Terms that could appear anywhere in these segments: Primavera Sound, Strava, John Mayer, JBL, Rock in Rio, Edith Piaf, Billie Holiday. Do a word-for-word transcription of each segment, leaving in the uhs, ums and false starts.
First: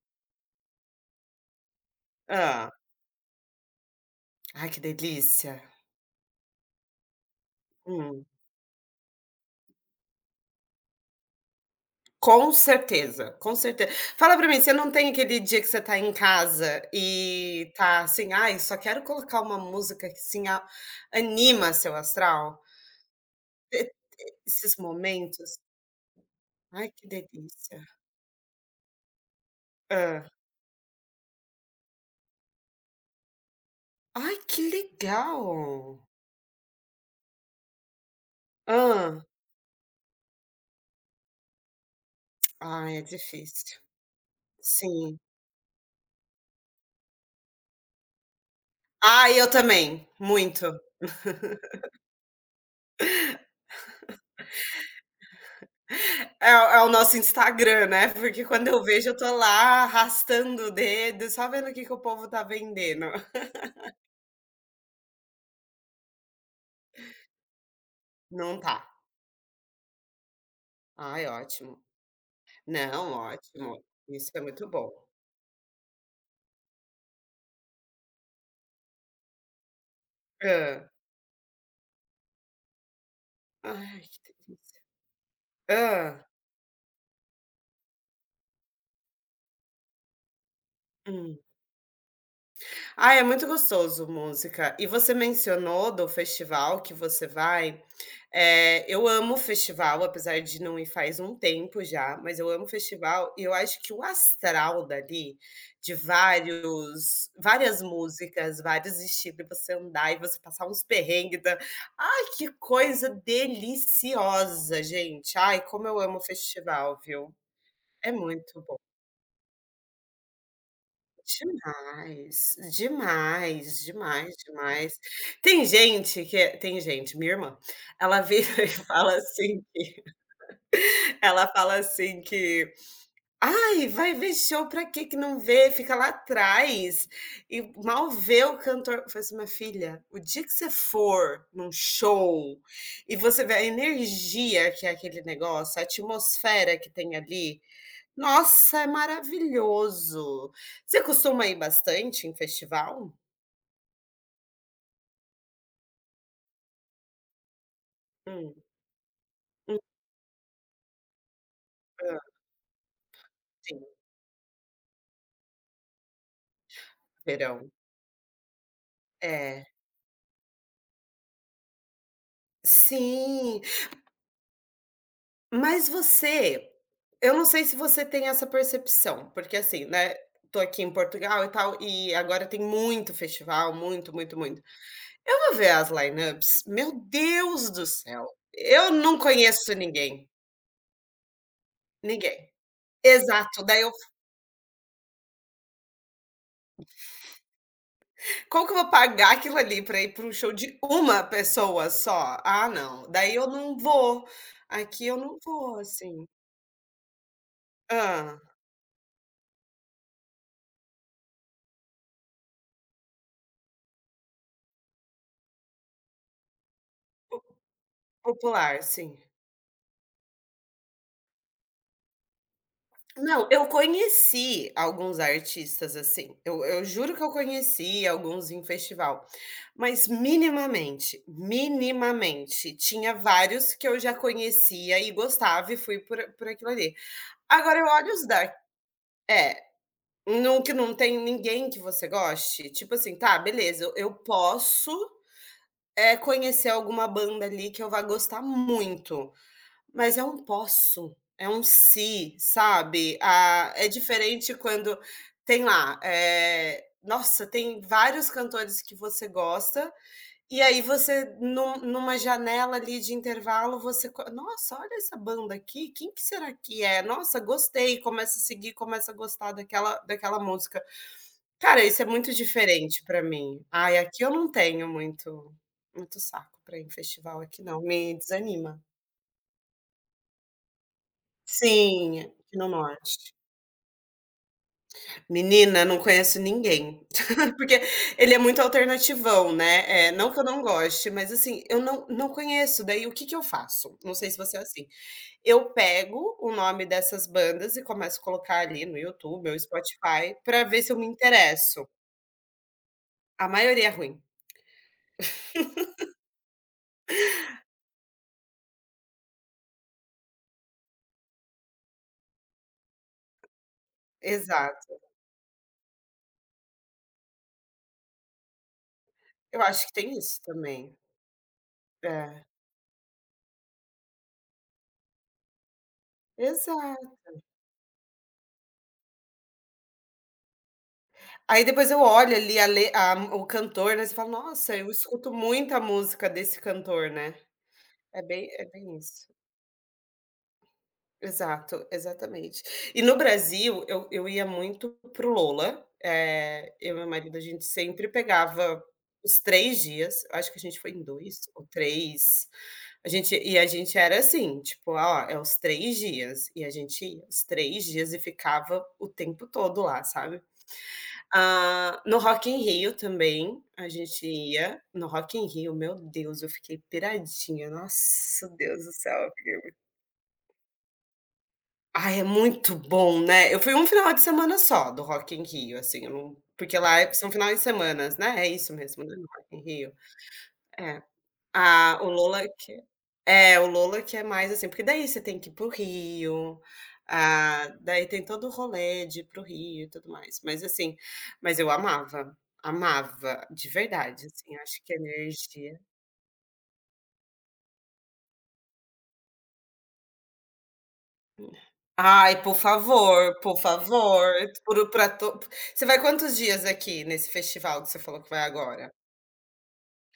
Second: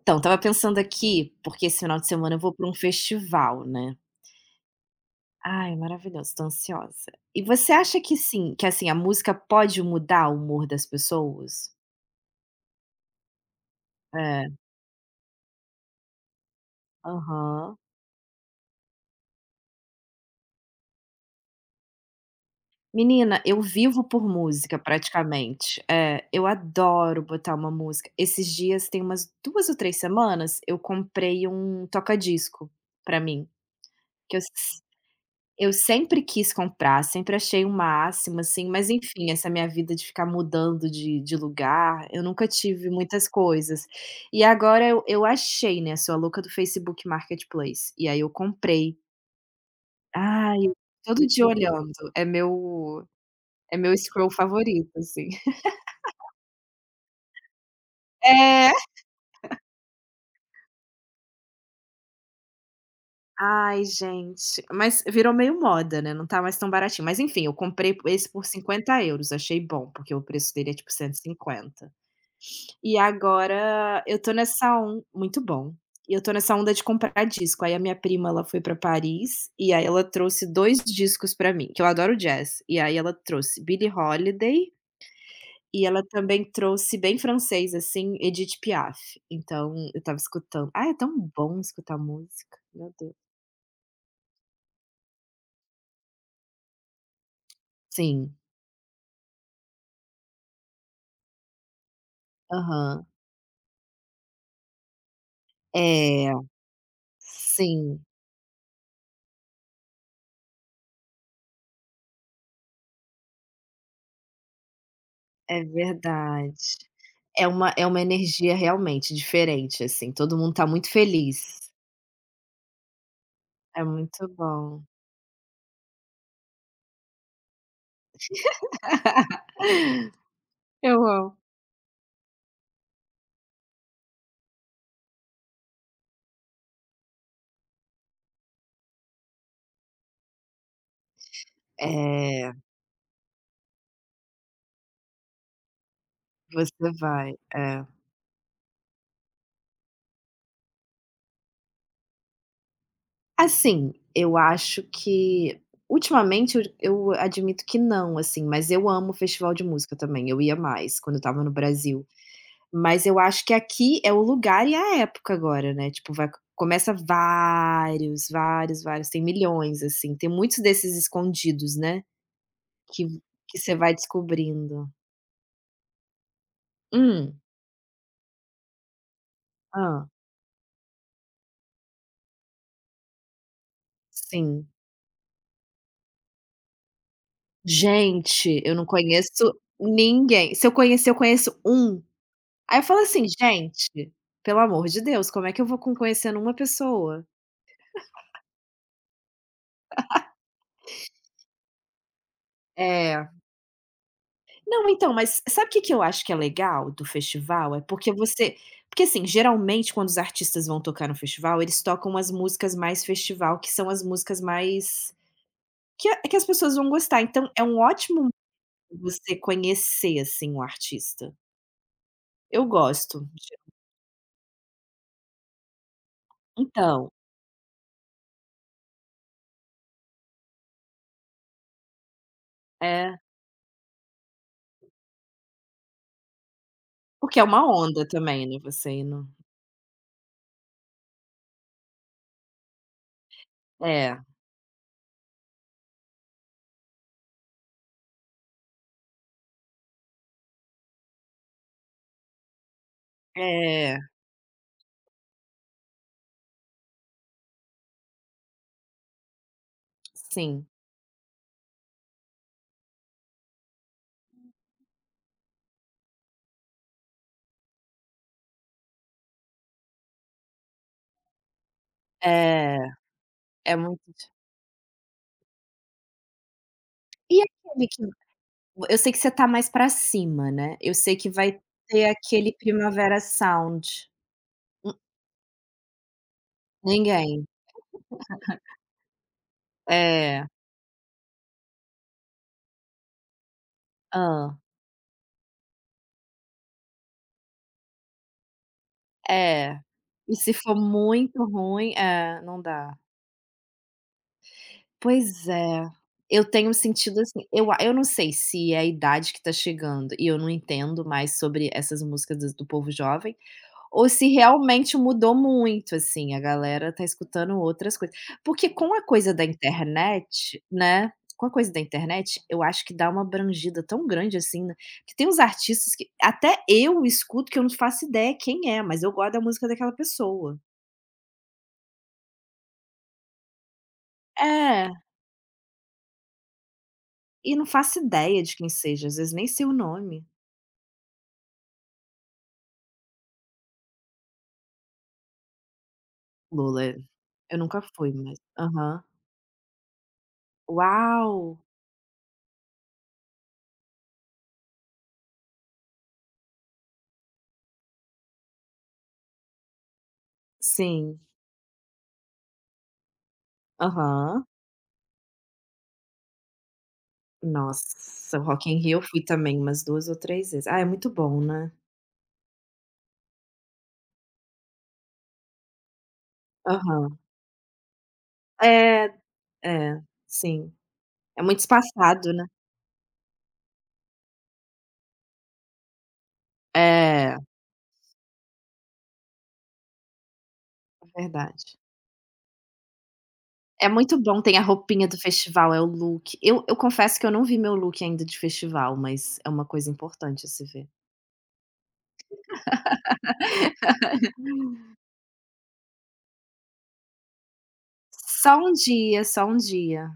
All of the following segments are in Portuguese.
Então, estava pensando aqui, porque esse final de semana eu vou para Ah, um festival, né. ai, que delícia. Ai, maravilhoso, estou ansiosa. E você acha que Hum. sim que assim, a música pode mudar o humor das pessoas? Com certeza, com certeza. Fala pra É, mim, você não tem aquele dia que você tá em casa e aham. tá assim: "Ai, só quero colocar uma música que, assim, a anima seu astral?" Menina, eu vivo por Esses música momentos. praticamente. É, eu Ai, que adoro botar uma delícia. música. Esses dias, tem umas duas ou três Ah, semanas, eu comprei um toca-disco pra mim, ai, que eu que legal. Eu sempre quis comprar, sempre achei o máximo, assim, mas Ah, enfim, essa minha vida de ficar mudando de de lugar, eu nunca tive ai, é muitas difícil. coisas. E agora eu Sim. eu achei, né, sou a louca do Facebook Marketplace, e aí eu comprei. Ah, eu também, Ai, muito. todo dia olhando, é meu é meu scroll favorito, assim. É o é o nosso Instagram, né, porque quando É. eu vejo eu tô lá arrastando o dedo, só vendo o que que o povo tá vendendo. Ai, gente, mas virou meio moda, né, não tá mais tão baratinho, mas enfim, eu comprei esse por Não tá. cinquenta euros, achei bom, porque o preço dele é tipo Ai, ótimo. cento e cinquenta. E Não, ótimo. agora eu Isso tô é muito nessa bom. on muito bom. E eu tô nessa onda de comprar disco, aí a minha prima ela foi pra Paris, e aí ela trouxe dois Hã. discos pra mim, que eu adoro jazz, e aí ela trouxe Billie Ai, que Holiday, delícia. e ela Hã. também trouxe bem francês, assim, Edith Piaf. Então eu tava escutando ah, é tão Hum. bom escutar música, meu Ah, Deus. é muito gostoso música. E você mencionou do festival que você vai. Sim, Eh, eu amo festival, apesar de não ir faz um tempo já, mas eu amo aham. festival e eu acho que o astral dali, de É, vários várias sim, músicas, vários estilos, você andar e você passar uns perrengues da ai, que coisa deliciosa, gente. Ai, é como eu amo verdade. festival, viu? É uma é uma É energia muito bom. realmente diferente, assim, todo mundo tá muito feliz. Demais, É demais, muito demais, bom. demais. Tem gente que é tem gente, minha irmã, ela vira e fala assim que Eu amo. ela fala assim que: "Ai, vai ver show pra quê que não vê? Fica lá atrás e mal vê o cantor". Eu falei assim: "Minha filha, o dia que você for num É, show e você vê a energia que é aquele negócio, a você atmosfera que tem vai, ali, é. nossa, é maravilhoso". Você costuma ir bastante em festival? Assim, eu acho que ultimamente eu eu admito que não, assim, Hum, mas eu amo festival de hum, música também, eu ia mais quando eu estava no Brasil. hã, Mas eu acho que sim, aqui é o lugar e a época agora, né, tipo vai começa verão. vários, vários, vários, tem É. milhões, assim, tem muitos desses escondidos, né, que que Sim, você vai descobrindo. mas você eu Hum. não sei se você tem essa percepção, porque assim, Ah. né, tô aqui em Portugal e tal, e agora tem muito festival, muito, muito, muito. Sim. Eu vou ver as lineups, meu Deus do céu, Gente, eu não eu não conheço conheço ninguém, ninguém. Se eu conhecer, eu conheço um. ninguém. Aí eu falo assim: Exato, daí eu "Gente, pelo amor de Deus, como é que eu vou com conhecendo uma pessoa?". como que eu vou pagar aquilo ali para ir para um show de uma pessoa só? Ah, não, É. daí eu não vou. Não, Aqui então, eu não mas sabe o vou, que que eu acho assim. que é legal do festival? É porque Hã, você porque, assim, geralmente quando os artistas vão tocar no festival, eles tocam as músicas mais festival, que são as músicas mais que a que as pessoas vão gostar. Então é um ótimo modo popular, sim. você conhecer, assim, o artista. Eu gosto. Não, eu conheci alguns artistas, assim, eu eu Então, juro que eu conheci alguns em festival, mas minimamente, minimamente. Tinha é. vários que eu já conhecia e gostava e fui por por aquilo ali. Porque é uma Agora eu onda olho os também, da né, você ir no não que não tem ninguém que você goste? Tipo assim, tá, beleza, eu eu é, posso, eh, conhecer alguma banda ali que eu vá gostar muito, mas é um posso, é um se, sabe. Ah, é é, diferente quando tem lá, eh, nossa, tem vários cantores que você gosta, e sim. aí você num numa janela ali de intervalo você co "Nossa, olha essa banda aqui, quem que será que é? Nossa, gostei", começa a seguir, começa a gostar daquela daquela música. Cara, isso é muito É, diferente pra mim. é Ai, aqui muito eu não tenho muito muito saco pra ir em e festival aqui não, aquele que me desanima. eu sei que você tá mais pra cima, né, eu sei que vai ter Sim, aquele aqui no Primavera norte. Sound. Hum, Menina, não conheço ninguém, ninguém. porque ele é muito alternativão, né. É, não que eu É. não goste, mas assim, eu não não conheço, daí o que que eu faço? Não sei se você ah é assim. Eu pego o nome dessas bandas e começo a colocar ali no YouTube ou É. Spotify E se pra for ver se eu me muito interesso. ruim é, não dá. A maioria é ruim. Pois é. Eu tenho sentido assim, eu a eu não sei se é a idade que tá chegando e eu não entendo mais sobre essas músicas do do povo jovem, ou se realmente Exato. mudou muito, assim, a galera tá escutando outras coisas. Porque com a coisa da Eu acho que tem isso internet, também. né, com a coisa da internet, É, eu acho que dá uma abrangida tão grande, assim, né, que tem uns artistas que até exato. eu escuto que eu não faço ideia quem é, mas eu gosto da música daquela pessoa. Aí depois eu olho ali a le a o cantor, né, você fala: "Nossa, É, eu escuto muita música desse cantor", né. e não faço É ideia bem de é quem bem seja, às isso. vezes nem sei o nome. Exato, exatamente. E no Brasil, eu eu ia muito pro o Lolla, eh, Lula, eu é. e meu marido, a Eu gente nunca sempre fui, mas pegava aham. os três dias. Eu acho que a gente foi em dois Uau! ou três. a gente e a gente era assim, tipo: "Ó, é os três dias", e a gente ia os três dias e ficava o tempo todo lá, sabe. Sim. Ah, no Rock in Rio também, a gente Aham. ia no Rock in Rio, meu Deus, eu fiquei piradinha, Nossa, nossa Rock in Deus do Rio eu céu, fui eu fiquei também muito umas duas ou três vezes. Ah, é muito bom, né. ai, é muito bom, né. Eu fui um final de semana só do Rock in Rio, assim, eu não porque lá é Aham. são finais de semanas, né, é isso mesmo, É, né, no Rock in Rio? é, sim. É. É muito Ah, o espaçado, Lola né. que é, o Lola que é mais assim porque daí você tem que ir para Rio, É, é ah, daí tem todo o rolê de ir para Rio e tudo mais. Mas assim mas eu verdade. amava, amava, de É muito verdade, bom, assim, tem a acho que a roupinha do festival, energia é o look. Eu eu confesso que eu não vi meu look ainda de festival, mas é uma coisa importante a se ver. ai, por favor, por favor, por pra to você vai quantos dias aqui nesse festival que você falou que vai Só um agora? dia, só um dia.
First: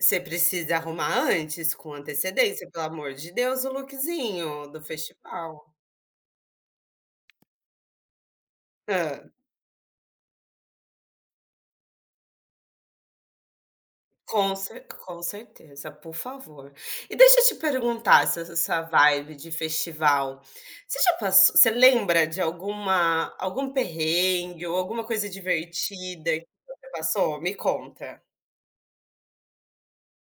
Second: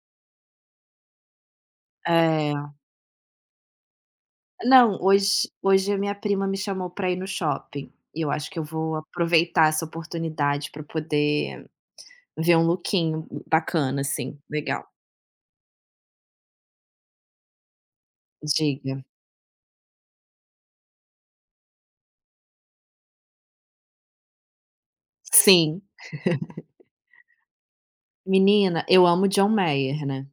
Você precisa arrumar antes, com antecedência, É. pelo amor de Deus, o lookzinho do Não, hoje festival. hoje a minha prima me chamou para ir no shopping, e eu acho que eu vou Hã. aproveitar essa oportunidade para poder ver um lookinho bacana, assim, Com cer legal. com certeza, por favor. E deixa eu te perguntar se essa essa Diga. vibe de festival, você já passou você lembra de alguma algum perrengue ou alguma coisa Sim. divertida que você passou? Me conta. Menina, eu amo John Mayer, né,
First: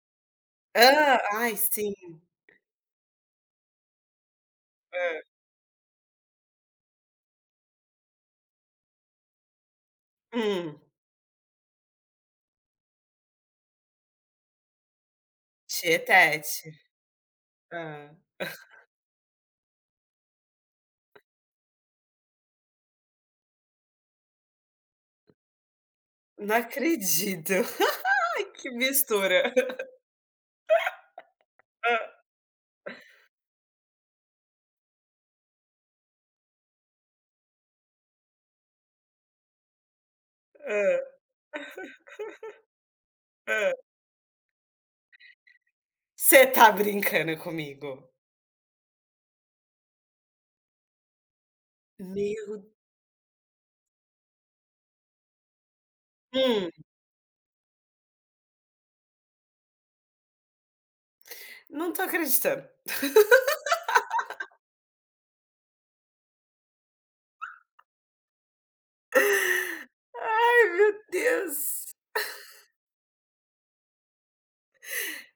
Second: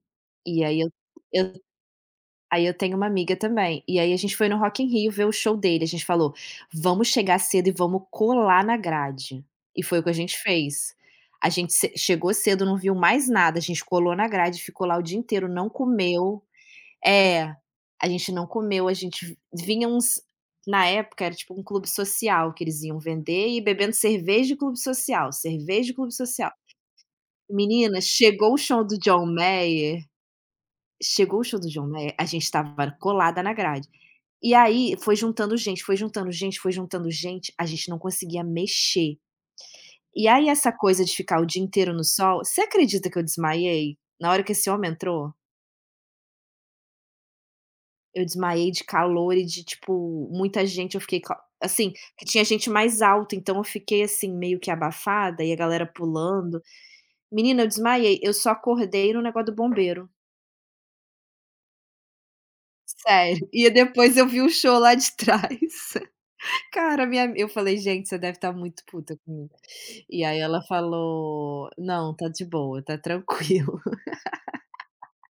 e aí eu ah eu Ai sim, aí eu tenho uma amiga também, e aí a gente foi no Rock in Rio hã. ver o show dele, a gente falou: "Vamos chegar cedo e vamos colar na grade", e foi o que a gente Hum, fez. A gente ce chegou cedo, não viu mais nada, a gente colou na grade, ficou lá o dia inteiro, não comeu tietete. É, a Hã. gente não comeu, a gente vinha uns na época era tipo um clube social que eles iam vender e bebendo cerveja de clube social, cerveja de clube social. Não acredito. Menina, Ai chegou o que show do John mistura. Mayer, chegou o show do John Hã, Mayer, a gente estava colada na grade. E aí foi juntando gente, foi juntando gente, foi juntando gente, a gente não conseguia mexer. E aí essa hã, coisa de ficar o dia inteiro no sol, você acredita que eu hã. desmaiei na hora que esse homem entrou? Você tá brincando comigo? Eu desmaiei de calor e de, tipo, muita gente, eu fiquei ca assim, que tinha Meu gente mais alta, então eu fiquei, assim, meio que abafada e a galera pulando. hum, Menina, eu desmaiei, eu só acordei no negócio do bombeiro, não tô acreditando. sério. E depois eu vi o show lá de trás. Cara, minha eu falei: "Gente, você deve estar muito puta comigo". E aí ela Ai, meu falou: Deus. "Não, tá de boa, tá tranquilo".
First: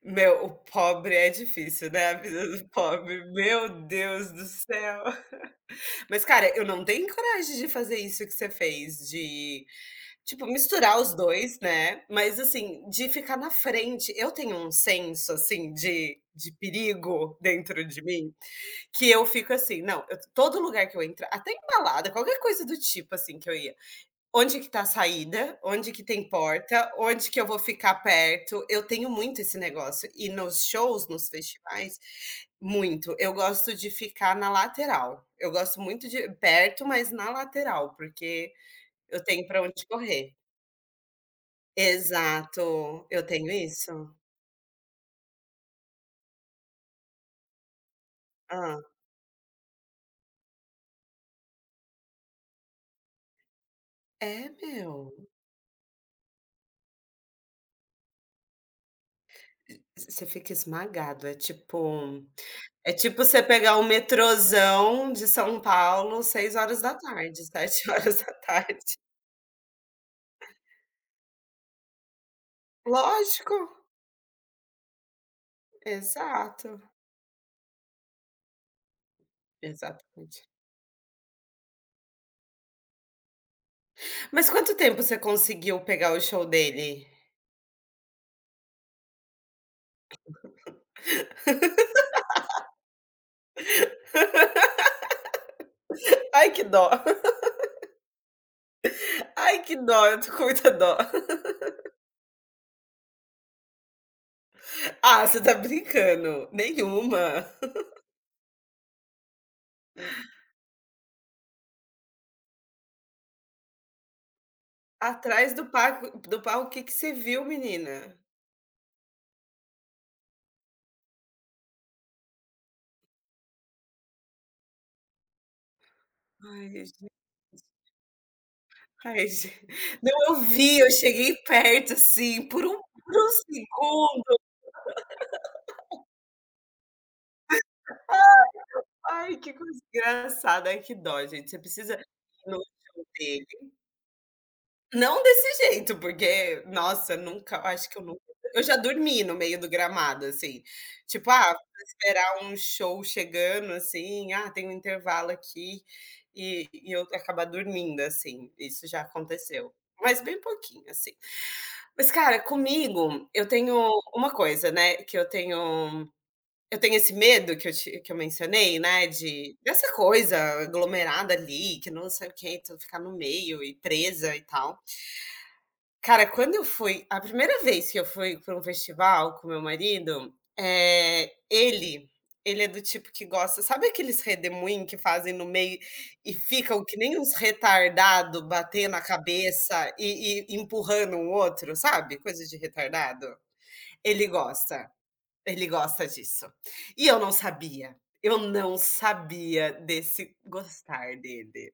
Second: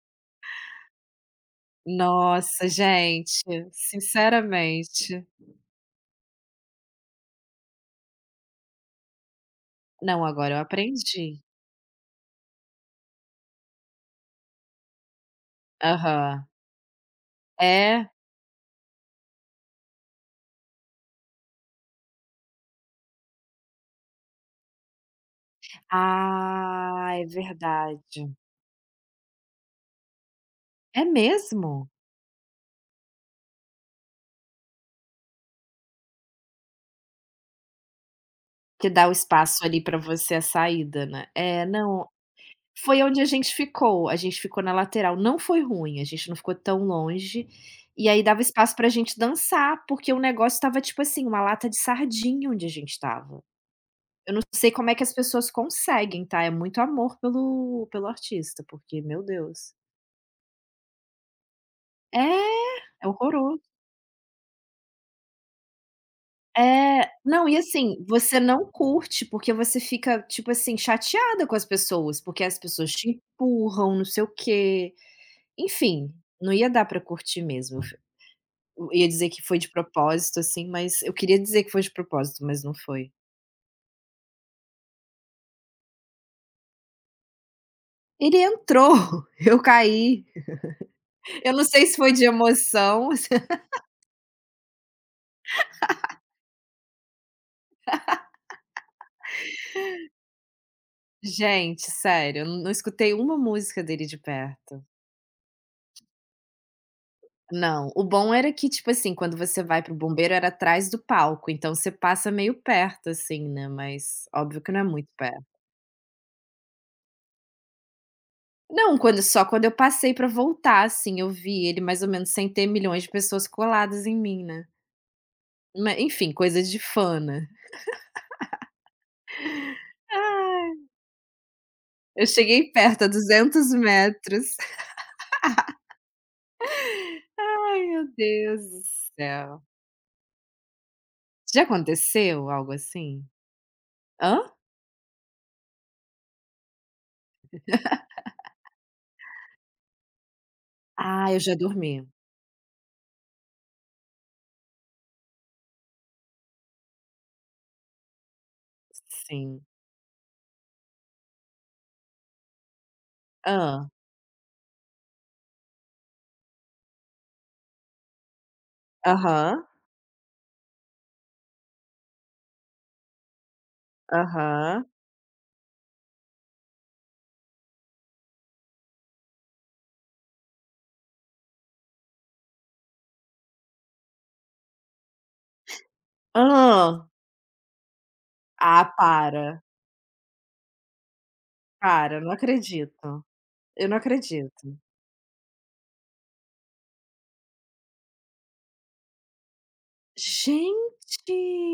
Meu, o pobre é difícil, né, a vida do Nossa, pobre. gente, Meu Deus do céu. sinceramente. Mas, cara, eu não tenho coragem de fazer isso que você fez, de, Não, tipo, agora eu misturar os aprendi. dois né, mas, assim, de ficar na frente. Eu tenho um senso, assim, de Aham. de perigo dentro de É. mim, que eu fico assim: "Não, eu todo lugar que eu entro até em balada, qualquer coisa do tipo, assim, que eu ia, onde que tá a saída, onde que tem porta, Ah, é onde que eu vou ficar verdade. perto. Eu tenho muito esse negócio e nos É shows, nos mesmo? festivais, muito". Eu gosto de ficar na lateral. Eu gosto muito de perto, mas na lateral, porque Que dá o eu tenho pra espaço ali onde pra correr. você a saída, né. É, não, foi Exato, onde eu a tenho gente ficou, isso. a gente ficou na lateral, não foi ruim, a gente não ficou tão longe, e aí dava espaço Hã. pra gente dançar, porque o negócio estava, tipo assim, uma lata de sardinha onde a gente estava. Não É, sei como é que as meu, pessoas conseguem, tá, é muito amor pelo pelo artista, porque, meu Deus. você você fica esmagado, é É, tipo é é tipo você horroroso. pegar o metrozão de São Paulo seis horas da É, tarde, não, e sete assim, horas da você não tarde. curte, porque você fica, tipo assim, chateada com as pessoas, porque as pessoas te Lógico, empurram, não sei o quê. Enfim, não ia exato, dar pra curtir mesmo. Eu f eu ia dizer que foi de propósito, exatamente. assim, mas eu queria dizer que foi de propósito, mas não foi. Mas quanto tempo você conseguiu pegar o show dele? Ele entrou, eu caí. Eu não sei se foi de emoção. Ai que dó. Ai que dó, eu tô com muita dó. Gente, sério, eu não escutei uma música dele de perto. Ah, você tá brincando, nenhuma. Não, o bom era que, tipo assim, quando você vai pro bombeiro era atrás do palco, então você passa meio perto, assim, né, mas óbvio que não é muito Atrás perto. do palco, do palco, o que que você viu menina? Não, quando só quando eu passei pra voltar, assim, eu vi ele mais ou menos sem ter milhões de pessoas coladas em mim, né. Ma enfim, coisa Ai de gente! fã, né. Ai gen não, eu vi, Ai, eu cheguei perto eu assim, por cheguei um perto a por um 200 segundo. metros. Ai, meu Deus do Ai que céu. coisa engraçada, ai que dó gente, você Já precisa ir aconteceu no algo show assim? dele. Hã? Não desse jeito, porque, nossa, nunca acho que eu nunca eu já dormi no meio do gramado, assim, tipo, Ah, eu ah, já vou dormi. esperar um show chegando, assim, ah, tem um intervalo aqui, e e eu acabar dormindo, assim, isso já Sim. aconteceu, mas bem pouquinho, assim. Mas cara, comigo, eu Hã. tenho uma coisa, né, que eu tenho eu tenho esse medo que eu te que eu mencionei, né, de Aham, dessa coisa aglomerada ali, que não sei o quê, então ficar no meio e presa e tal. aham. Cara, quando eu fui a primeira vez que eu fui para um festival com meu marido, eh, ele ele é do tipo que gosta sabe aqueles redemoinho que fazem no meio e ficam aham. que Hã. nem uns retardado Ah, batendo a para, cabeça e e empurrando um outro, sabe, para, não coisa de acredito. retardado? Eu não Ele acredito. gosta, ele gosta disso. E eu não sabia, eu não sabia desse gostar Gente! dele.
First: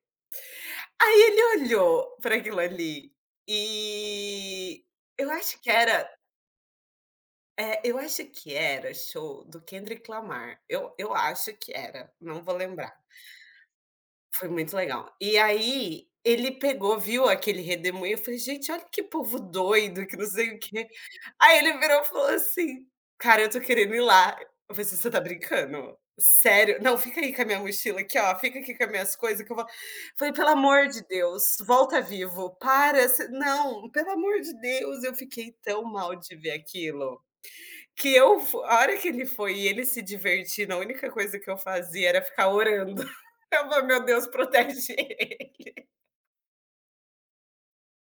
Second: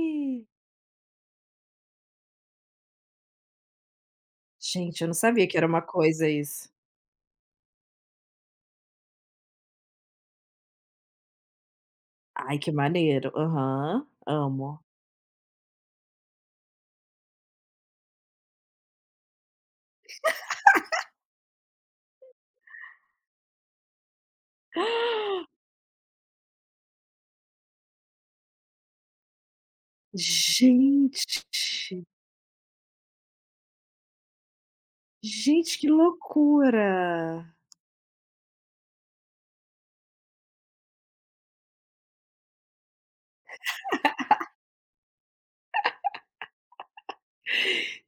Aí ele olhou para aquilo ali e Gente, eu não eu sabia que acho era que uma era coisa isso. é, eu acho que era show do Kendrick Lamar. Eu eu acho que era, não vou Ai, que lembrar. maneiro. Aham, Foi amo. muito legal. E aí ele pegou, viu aquele redemoinho, eu falei: "Gente, olha que povo doido, que não sei o quê". Aí ele virou e falou assim: "Cara, eu tô querendo ir lá". Eu falei assim: "Você tá brincando? Sério? Não, fica aí com a minha mochila aqui, ó, fica aqui com as minhas coisas que eu vou". Falei: "Pelo amor de Gente, Deus, volta vivo, para, você não, pelo amor de Deus". Eu fiquei gente, tão que mal de ver aquilo, loucura. que eu f a hora que ele foi e ele se divertindo, a única coisa que eu fazia era ficar orando. Eu falei: "Meu Deus, protege ele".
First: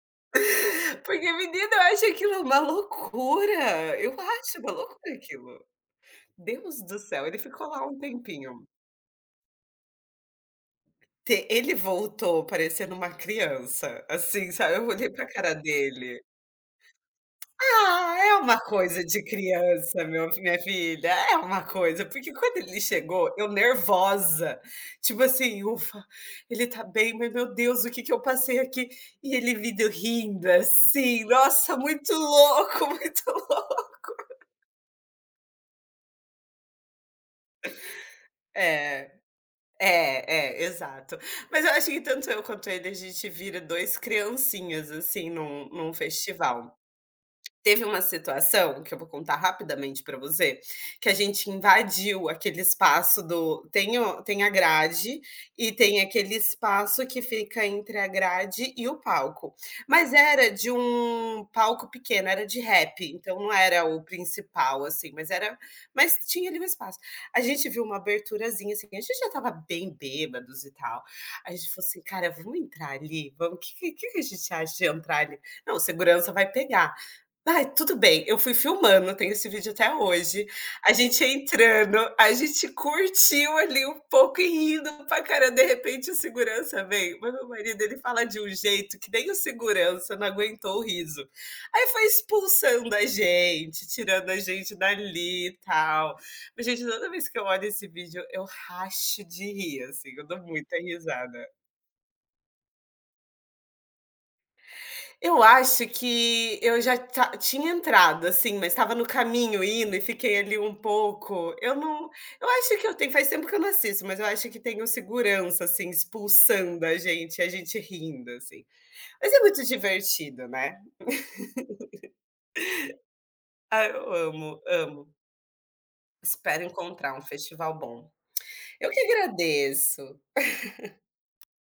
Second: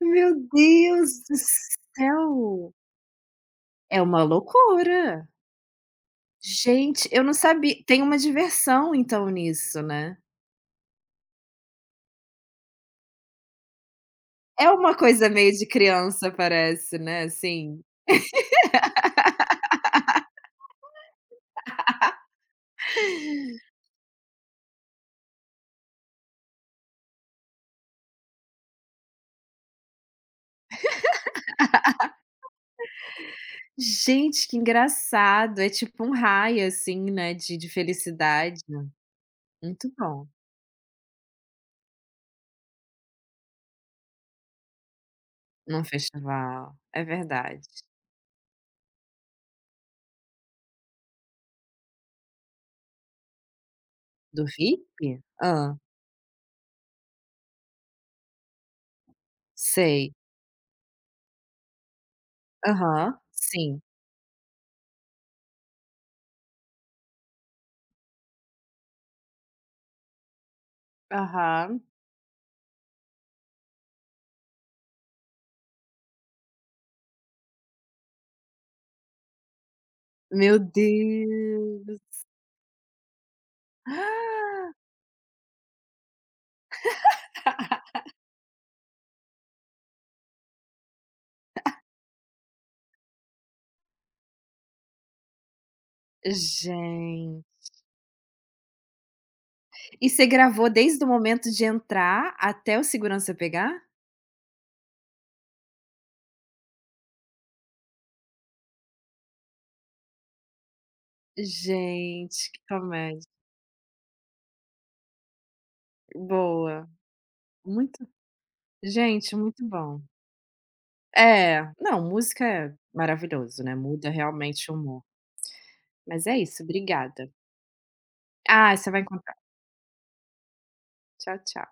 Meu Deus Porque do menina, eu acho aquilo uma céu. loucura, É eu uma acho uma loucura loucura. aquilo. Deus do Gente, eu céu, não ele ficou sabia lá um tem uma tempinho. diversão então nisso, né. Te ele voltou parecendo uma criança, assim, É sabe, eu uma olhei pra coisa meio cara de dele. criança parece, né, assim. Ah, é uma coisa de criança, meu minha filha, é uma coisa, porque quando ele chegou, eu nervosa, tipo assim: "Ufa, ele tá bem, mas meu Deus, o que que eu passei aqui?". E ele vindo rindo, assim, nossa, muito louco, muito louco. Gente, que engraçado. É tipo um high, assim, né, de de felicidade. É. Muito bom, É, é, exato. Mas eu acho que tanto eu quanto ele, a gente vira dois criancinhas, assim, num num num festival. festival. É verdade. Teve uma situação, que eu vou contar rapidamente para você, que a gente invadiu aquele espaço do tem o tem Do a grade hippie? e Ah, tem aquele espaço que fica entre a grade e o palco. Mas sei. era de um palco pequeno, era de rap, Aham, então não sim. era o principal, assim, mas era mas tinha ali um espaço. A gente viu uma aberturazinha, assim, a gente já estava bem bêbados e tal. A gente Aham. falou assim: "Cara, vamos entrar ali? Vamos o que que que a gente acha de entrar ali? Não, segurança vai pegar". Ai, tudo bem, eu fui filmando, tenho esse vídeo até hoje. Meu A gente entrando, Deus! a gente curtiu ali um pouco e Ah, rindo pra caramba, de repente o segurança veio, mas meu marido ele fala de um jeito que nem o segurança não aguentou o riso. Aí foi expulsando a gente, tirando a gente dali e tal. Mas gente, toda vez que eu olho Gente. esse vídeo eu racho de rir, E assim, eu você dou gravou muita desde o risada. momento de entrar até o segurança pegar? Eu acho que eu já ta tinha entrado, assim, mas estava no caminho indo e fiquei ali um pouco. Eu não eu Gente, que acho que eu tenho comédia. faz tempo que eu não assisto, mas eu acho que tem um segurança, assim, expulsando Boa. a gente, a gente Muito rindo, assim. Mas gente, é muito muito bom. divertido, né. É, não, música é maravilhoso, né, Ah, muda eu amo, realmente o humor. amo. Mas é Espero isso, encontrar um obrigada. festival bom. Ah, você Eu que vai encontrar. agradeço. Tchau, tchau.